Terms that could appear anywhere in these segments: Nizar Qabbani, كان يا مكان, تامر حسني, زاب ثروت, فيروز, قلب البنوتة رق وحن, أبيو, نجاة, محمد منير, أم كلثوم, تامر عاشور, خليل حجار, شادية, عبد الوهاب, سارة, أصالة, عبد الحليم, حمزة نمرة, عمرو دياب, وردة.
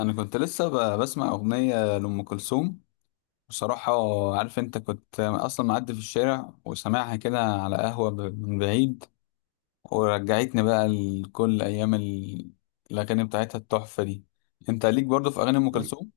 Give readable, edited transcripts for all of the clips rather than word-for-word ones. انا كنت لسه بسمع اغنيه لام كلثوم بصراحه. عارف انت، كنت اصلا معدي في الشارع وسامعها كده على قهوه من بعيد، ورجعتني بقى لكل ايام الاغاني بتاعتها التحفه دي. انت ليك برضو في اغاني ام ال- كلثوم؟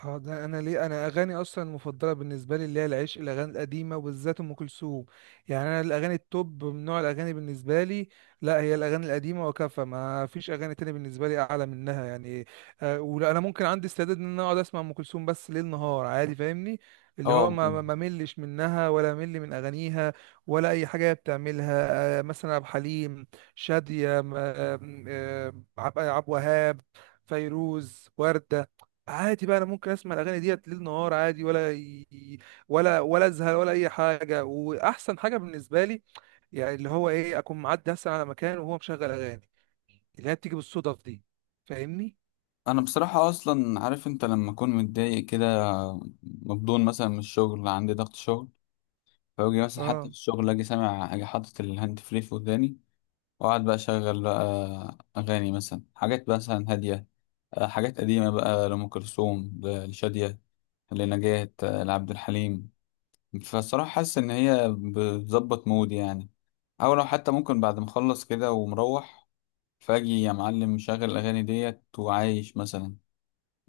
اه، ده انا ليه انا اغاني اصلا المفضله بالنسبه لي اللي هي العشق الاغاني القديمه وبالذات ام كلثوم. يعني انا الاغاني التوب من نوع الاغاني بالنسبه لي لا هي الاغاني القديمه وكفى، ما فيش اغاني تانية بالنسبه لي اعلى منها يعني. آه، ولا انا ممكن عندي استعداد ان انا اقعد اسمع ام كلثوم بس ليل نهار عادي، فاهمني؟ اللي هو اه ما ما طبعا. ما ملش منها ولا مل من اغانيها ولا اي حاجه هي بتعملها. آه، مثلا عبد الحليم، شاديه عبد الوهاب، فيروز، وردة. عادي بقى انا ممكن اسمع الاغاني ديت ليل نهار عادي، ولا ازهق ولا اي حاجه. واحسن حاجه بالنسبه لي يعني اللي هو ايه، اكون معدي اصلا على مكان وهو مشغل اغاني اللي هي بتيجي بالصدف دي، فاهمني؟ انا بصراحه اصلا، عارف انت، لما اكون متضايق كده، مبدون مثلا من الشغل، عندي ضغط شغل، فاجي مثلا حتى اه في الشغل اجي سامع، اجي حاطط الهاند فري في وداني واقعد بقى اشغل بقى اغاني، مثلا حاجات مثلا هاديه، حاجات قديمة بقى لأم كلثوم، لشادية، لنجاة، لعبد الحليم. فالصراحة حاسس إن هي بتظبط مود يعني. أو لو حتى ممكن بعد ما أخلص كده ومروح، فأجي يا معلم مشغل الأغاني ديت وعايش مثلا،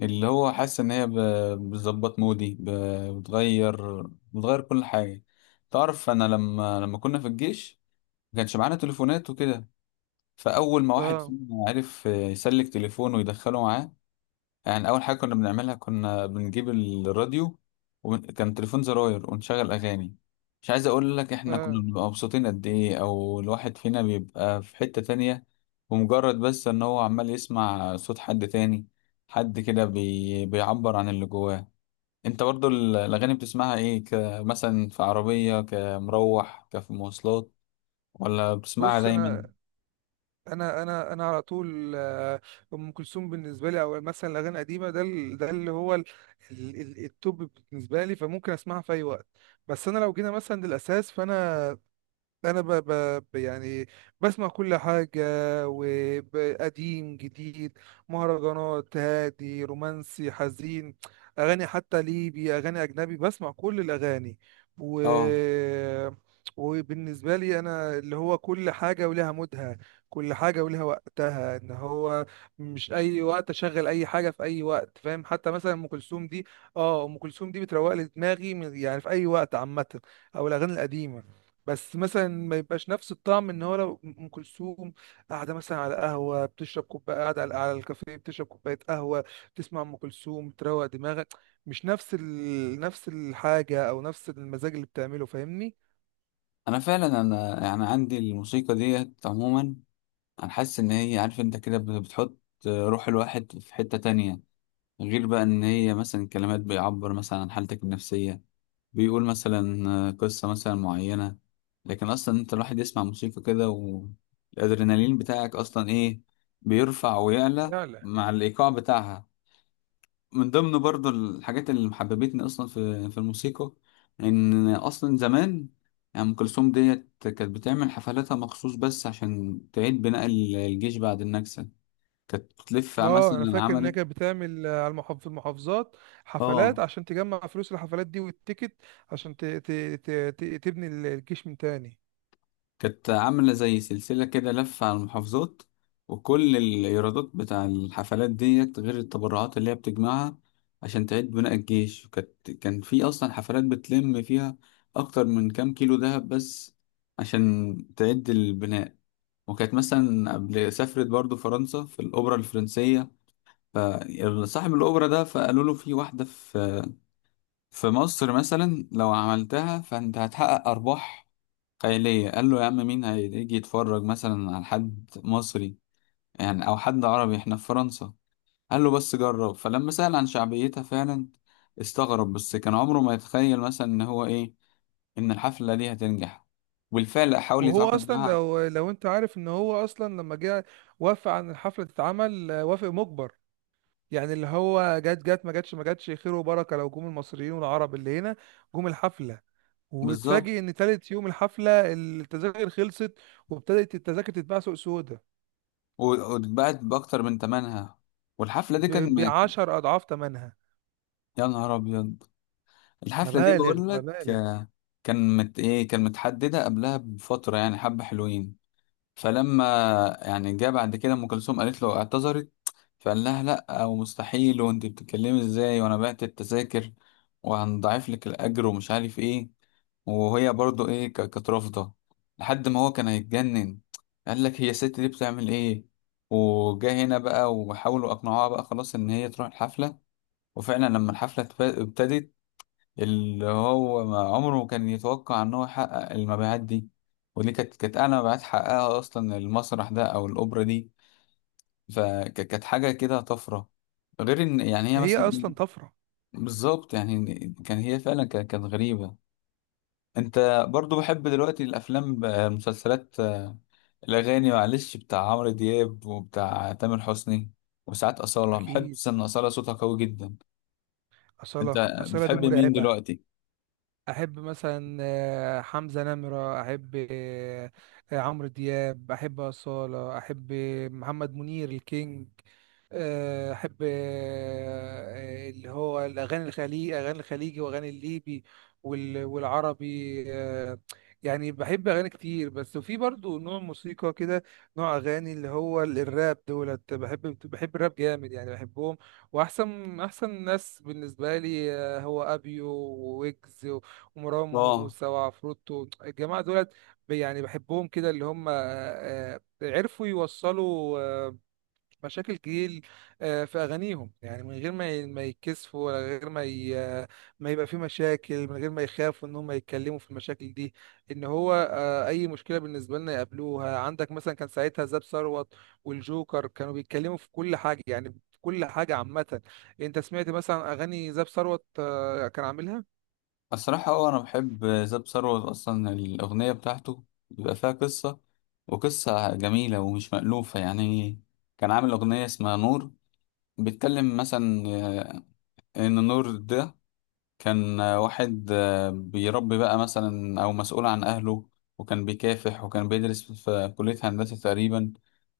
اللي هو حاسس إن هي بتظبط مودي، بتغير، بتغير كل حاجة. تعرف أنا لما كنا في الجيش ما كانش معانا تليفونات وكده، فأول ما واحد اه فينا عرف يسلك تليفونه ويدخله معاه، يعني اول حاجه كنا بنعملها كنا بنجيب الراديو، وكان تليفون زراير، ونشغل اغاني. مش عايز اقول لك احنا كنا اه بنبقى مبسوطين قد ايه، او الواحد فينا بيبقى في حته تانية ومجرد بس ان هو عمال يسمع صوت حد تاني، حد كده بيعبر عن اللي جواه. انت برضو الاغاني بتسمعها ايه، كمثلا في عربيه، كمروح، كفي مواصلات، ولا بتسمعها بص، دايما؟ انا انا على طول آه، ام كلثوم بالنسبه لي او مثلا الاغاني القديمه ده ده اللي هو التوب بالنسبه لي، فممكن اسمعها في اي وقت. بس انا لو جينا مثلا للاساس، فانا انا ب... ب... ب- يعني بسمع كل حاجه، وقديم جديد، مهرجانات، هادي، رومانسي، حزين، اغاني حتى ليبي، اغاني اجنبي، بسمع كل الاغاني. و اه، وبالنسبه لي انا اللي هو كل حاجه ولها مودها، كل حاجه ولها وقتها. ان هو مش اي وقت اشغل اي حاجه في اي وقت، فاهم؟ حتى مثلا ام كلثوم دي، اه ام كلثوم دي بتروق لي دماغي يعني في اي وقت عامه، او الاغاني القديمه. بس مثلا ما يبقاش نفس الطعم ان هو لو ام كلثوم قاعده مثلا على قهوه بتشرب كوبايه، قاعده على الكافيه بتشرب كوبايه قهوه، بتسمع ام كلثوم تروق دماغك، مش نفس نفس الحاجه او نفس المزاج اللي بتعمله، فاهمني؟ انا فعلا انا يعني عندي الموسيقى ديت عموما، انا حاسس ان هي، عارف انت، كده بتحط روح الواحد في حتة تانية. غير بقى ان هي مثلا كلمات بيعبر مثلا عن حالتك النفسية، بيقول مثلا قصة مثلا معينة. لكن اصلا انت الواحد يسمع موسيقى كده والادرينالين بتاعك اصلا ايه، بيرفع ويعلى لا لا. مع الايقاع بتاعها. من ضمن برضو الحاجات اللي محببتني اصلا في الموسيقى ان اصلا زمان، يعني ام كلثوم ديت كانت بتعمل حفلاتها مخصوص بس عشان تعيد بناء الجيش بعد النكسه. كانت بتلف اه، انا مثلا، فاكر ان هي عملت، كانت بتعمل آه، على المحافظ في المحافظات حفلات اه، عشان تجمع فلوس الحفلات دي والتيكت، عشان تبني الجيش من تاني. كانت عاملة زي سلسلة كده، لفة على المحافظات، وكل الإيرادات بتاع الحفلات ديت، غير التبرعات اللي هي بتجمعها، عشان تعيد بناء الجيش. وكانت، كان في أصلا حفلات بتلم فيها أكتر من كام كيلو دهب، بس عشان تعيد البناء. وكانت مثلا قبل سافرت برضو فرنسا في الأوبرا الفرنسية، فصاحب الأوبرا ده فقالوا له في واحدة في في مصر مثلا لو عملتها فأنت هتحقق أرباح خيالية. قال له يا عم مين هيجي يتفرج مثلا على حد مصري يعني أو حد عربي احنا في فرنسا. قال له بس جرب. فلما سأل عن شعبيتها فعلا استغرب، بس كان عمره ما يتخيل مثلا إن هو إيه، إن الحفلة دي هتنجح. وبالفعل حاول وهو يتعاقد اصلا، معاها. لو انت عارف، ان هو اصلا لما جه وافق عن الحفله تتعمل آه، وافق مجبر. يعني اللي هو جت ما جاتش، ما جاتش خير وبركه لو جم المصريين والعرب اللي هنا جم الحفله. بالظبط. وتفاجئ ان تالت يوم الحفله التذاكر خلصت، وابتدت التذاكر تتباع سوق سودا و- واتباعت بأكتر من تمنها، والحفلة دي كان ب 10 اضعاف ثمنها. يا نهار أبيض. الحفلة دي مبالغ بقول لك، مبالغ. آه، كان إيه، كان متحددة قبلها بفترة يعني حبة حلوين. فلما، يعني جه بعد كده ام كلثوم قالت له اعتذرت، فقال لها لا ومستحيل، وانت بتتكلمي ازاي وانا بعت التذاكر وهنضاعف لك الاجر ومش عارف ايه. وهي برضو ايه، كانت رافضه لحد ما هو كان هيتجنن، قال لك هي الست دي بتعمل ايه. وجا هنا بقى وحاولوا اقنعوها بقى خلاص ان هي تروح الحفله. وفعلا لما الحفله ابتدت، اللي هو ما عمره ما كان يتوقع ان هو يحقق المبيعات دي. ودي كانت، اعلى مبيعات حققها اصلا المسرح ده او الاوبرا دي. فكانت حاجه كده طفره، غير ان يعني هي هي مثلا إيه، اصلا طفره. بالظبط يعني. كان هي فعلا كانت غريبه. انت برضو بحب دلوقتي الافلام المسلسلات، آه، الاغاني معلش بتاع عمرو دياب وبتاع تامر حسني، وساعات اصاله، بحب اكيد. ان اصاله صوتها قوي جدا. اصاله، انت اصاله دي بتحب مين مرعبه. دلوقتي؟ احب مثلا آه، حمزة نمرة، احب آه، آه، عمرو دياب، احب أصالة، احب محمد منير الكينج، آه، احب آه، اللي هو الاغاني الخليجي، اغاني الخليجي واغاني الليبي والعربي آه،. يعني بحب اغاني كتير، بس وفي برضو نوع موسيقى كده، نوع اغاني اللي هو الراب دولت، بحب الراب جامد يعني، بحبهم. واحسن ناس بالنسبه لي آه، هو ابيو وويجز ومروان اه موسى وعفروتو، الجماعه دولت يعني بحبهم كده. اللي هم آه، آه، عرفوا يوصلوا آه، مشاكل كتير آه، في اغانيهم، يعني من غير ما ما يتكسفوا، ولا غير ما ما يبقى في مشاكل، من غير ما يخافوا ان هم يتكلموا في المشاكل دي. ان هو آه، اي مشكله بالنسبه لنا يقابلوها. عندك مثلا كان ساعتها زاب ثروت والجوكر كانوا بيتكلموا في كل حاجه، يعني في كل حاجه عامه. انت سمعت مثلا اغاني زاب ثروت آه، كان عاملها؟ الصراحة، اه، أنا بحب زاب ثروت. أصلا الأغنية بتاعته بيبقى فيها قصة، وقصة جميلة ومش مألوفة يعني. كان عامل أغنية اسمها نور، بيتكلم مثلا، إن نور ده كان، واحد، بيربي بقى مثلا أو مسؤول عن أهله، وكان بيكافح وكان بيدرس في كلية هندسة تقريبا،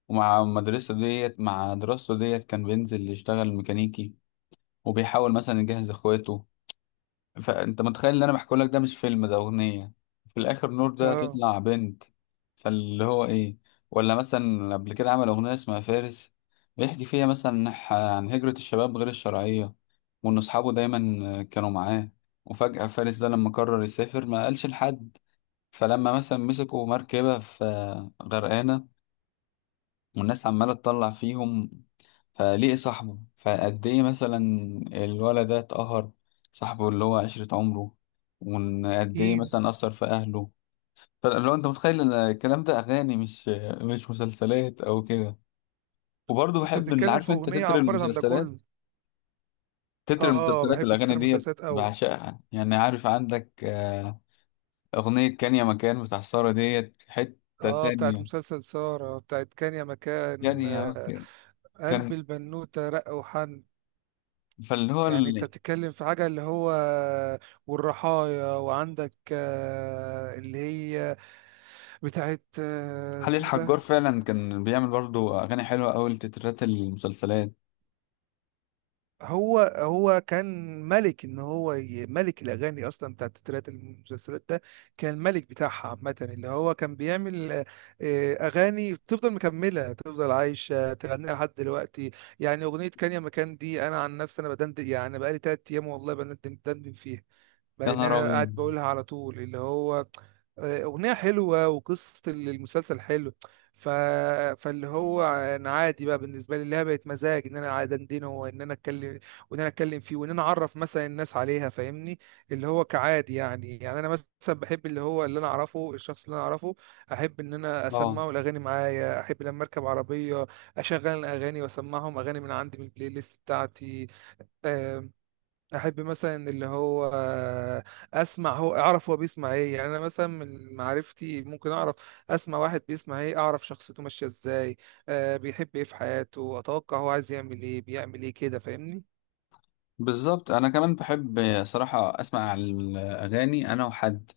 ومع المدرسة ديت، مع دراسته ديت، كان بينزل يشتغل ميكانيكي وبيحاول مثلا يجهز إخواته. فانت متخيل ان انا بحكي لك ده مش فيلم، ده اغنيه. في الاخر نور ده اه هتطلع بنت. فاللي هو ايه. ولا مثلا قبل كده عمل اغنيه اسمها فارس، بيحكي فيها مثلا عن هجره الشباب غير الشرعيه، وان اصحابه دايما كانوا معاه وفجاه فارس ده لما قرر يسافر ما قالش لحد. فلما مثلا مسكوا مركبه في غرقانه، والناس عماله تطلع فيهم، فليه صاحبه فقد ايه مثلا، الولد ده اتقهر، صاحبه اللي هو عشرة عمره، وقد ايه اكيد. مثلا أثر في أهله. فلو انت متخيل ان الكلام ده أغاني مش، مش مسلسلات أو كده. وبرضه انت بحب ان، بتتكلم عارف في انت، اغنيه تتر عبرت عن ده كله. المسلسلات، تتر اه، المسلسلات بحب الأغاني تتر ديت المسلسلات قوي. بعشقها يعني. عارف عندك، آه، أغنية كان يا مكان بتاع سارة ديت حتة اه، بتاعت تانية. مسلسل سارة، بتاعت كان يا مكان يعني يا آه،، مكان قلب كان. البنوتة رق وحن. فاللي هو يعني انت بتتكلم في حاجة اللي هو والرحايا، وعندك آه، اللي هي بتاعت آه، خليل اسمه ده. حجار فعلا كان بيعمل برضو اغاني حلوه قوي لتترات المسلسلات. هو كان ملك، ان هو ملك الاغاني اصلا بتاعت تترات المسلسلات ده، كان الملك بتاعها عامه. اللي هو كان بيعمل آه، آه، اغاني تفضل مكمله تفضل عايشه تغنيها لحد دلوقتي. يعني اغنيه كان يا مكان دي انا عن نفسي انا بدندن، يعني بقالي تلات ايام والله بندندن فيها، يا لان نهار انا ابيض. قاعد بقولها على طول، اللي هو آه، اغنيه حلوه وقصه المسلسل حلو. ف... فاللي هو انا عادي بقى بالنسبه لي اللي هي بقت مزاج، ان انا قاعد اندنه وان انا اتكلم، وان انا اتكلم فيه وان انا اعرف مثلا الناس عليها، فاهمني؟ اللي هو كعادي يعني. يعني انا مثلا بحب اللي هو اللي انا اعرفه، الشخص اللي انا اعرفه احب ان انا اه اسمعه الاغاني معايا. احب لما اركب عربيه اشغل الاغاني واسمعهم اغاني من عندي من البلاي ليست بتاعتي. احب مثلا اللي هو اسمع، هو اعرف هو بيسمع ايه، يعني انا مثلا من معرفتي ممكن اعرف اسمع واحد بيسمع ايه اعرف شخصيته ماشيه ازاي، آه، بيحب ايه في حياته، اتوقع هو عايز يعمل ايه، بيعمل ايه كده، فاهمني؟ بالظبط. انا كمان بحب صراحه اسمع الاغاني انا وحد،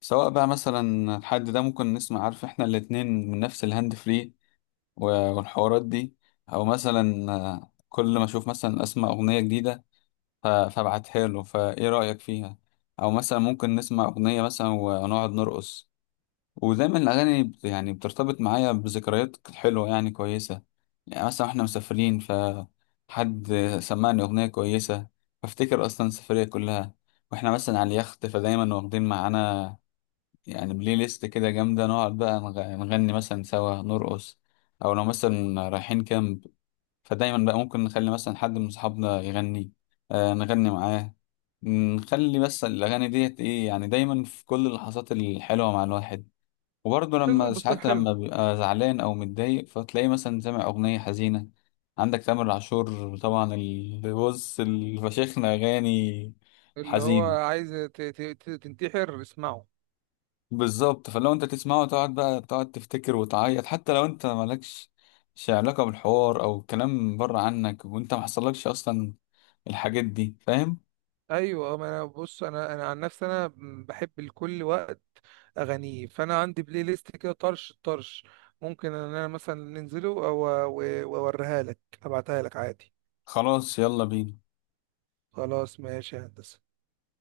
سواء بقى مثلا الحد ده ممكن نسمع، عارف احنا الاتنين من نفس الهاند فري والحوارات دي، او مثلا، آه، كل ما اشوف مثلا اسمع اغنيه جديده فابعتها له، فايه رايك فيها. او مثلا ممكن نسمع اغنيه مثلا ونقعد نرقص. ودايما الأغاني يعني بترتبط معايا بذكريات حلوة يعني كويسة. يعني مثلا احنا مسافرين، فحد سمعني أغنية كويسة، فافتكر أصلا السفرية كلها. واحنا مثلا على اليخت، فدايما واخدين معانا يعني بلاي ليست كده جامدة، نقعد بقى نغني مثلا سوا، نرقص. أو لو مثلا رايحين كامب، فدايما بقى ممكن نخلي مثلا حد من أصحابنا يغني، آه نغني معاه، نخلي بس الأغاني ديت إيه يعني دايما في كل اللحظات الحلوة مع الواحد. وبرضه مش لازم لما يبص لك ساعات حلو، لما بيبقى زعلان او متضايق، فتلاقيه مثلا سامع اغنيه حزينه. عندك تامر عاشور طبعا اللي بص الفشيخنا اغاني اللي هو حزين. عايز تنتحر اسمعه. بالظبط. فلو انت تسمعه تقعد بقى، تقعد تفتكر وتعيط، حتى لو انت مالكش شي علاقه بالحوار او كلام بره عنك وانت محصلكش اصلا الحاجات دي، فاهم. ايوه آه، ما انا بص، انا عن نفسي انا بحب لكل وقت اغانيه، فانا عندي بلاي ليست كده طرش طرش، ممكن ان انا مثلا ننزله واوريها لك، ابعتها لك عادي. خلاص يلا بينا. خلاص ماشي يا هندسة.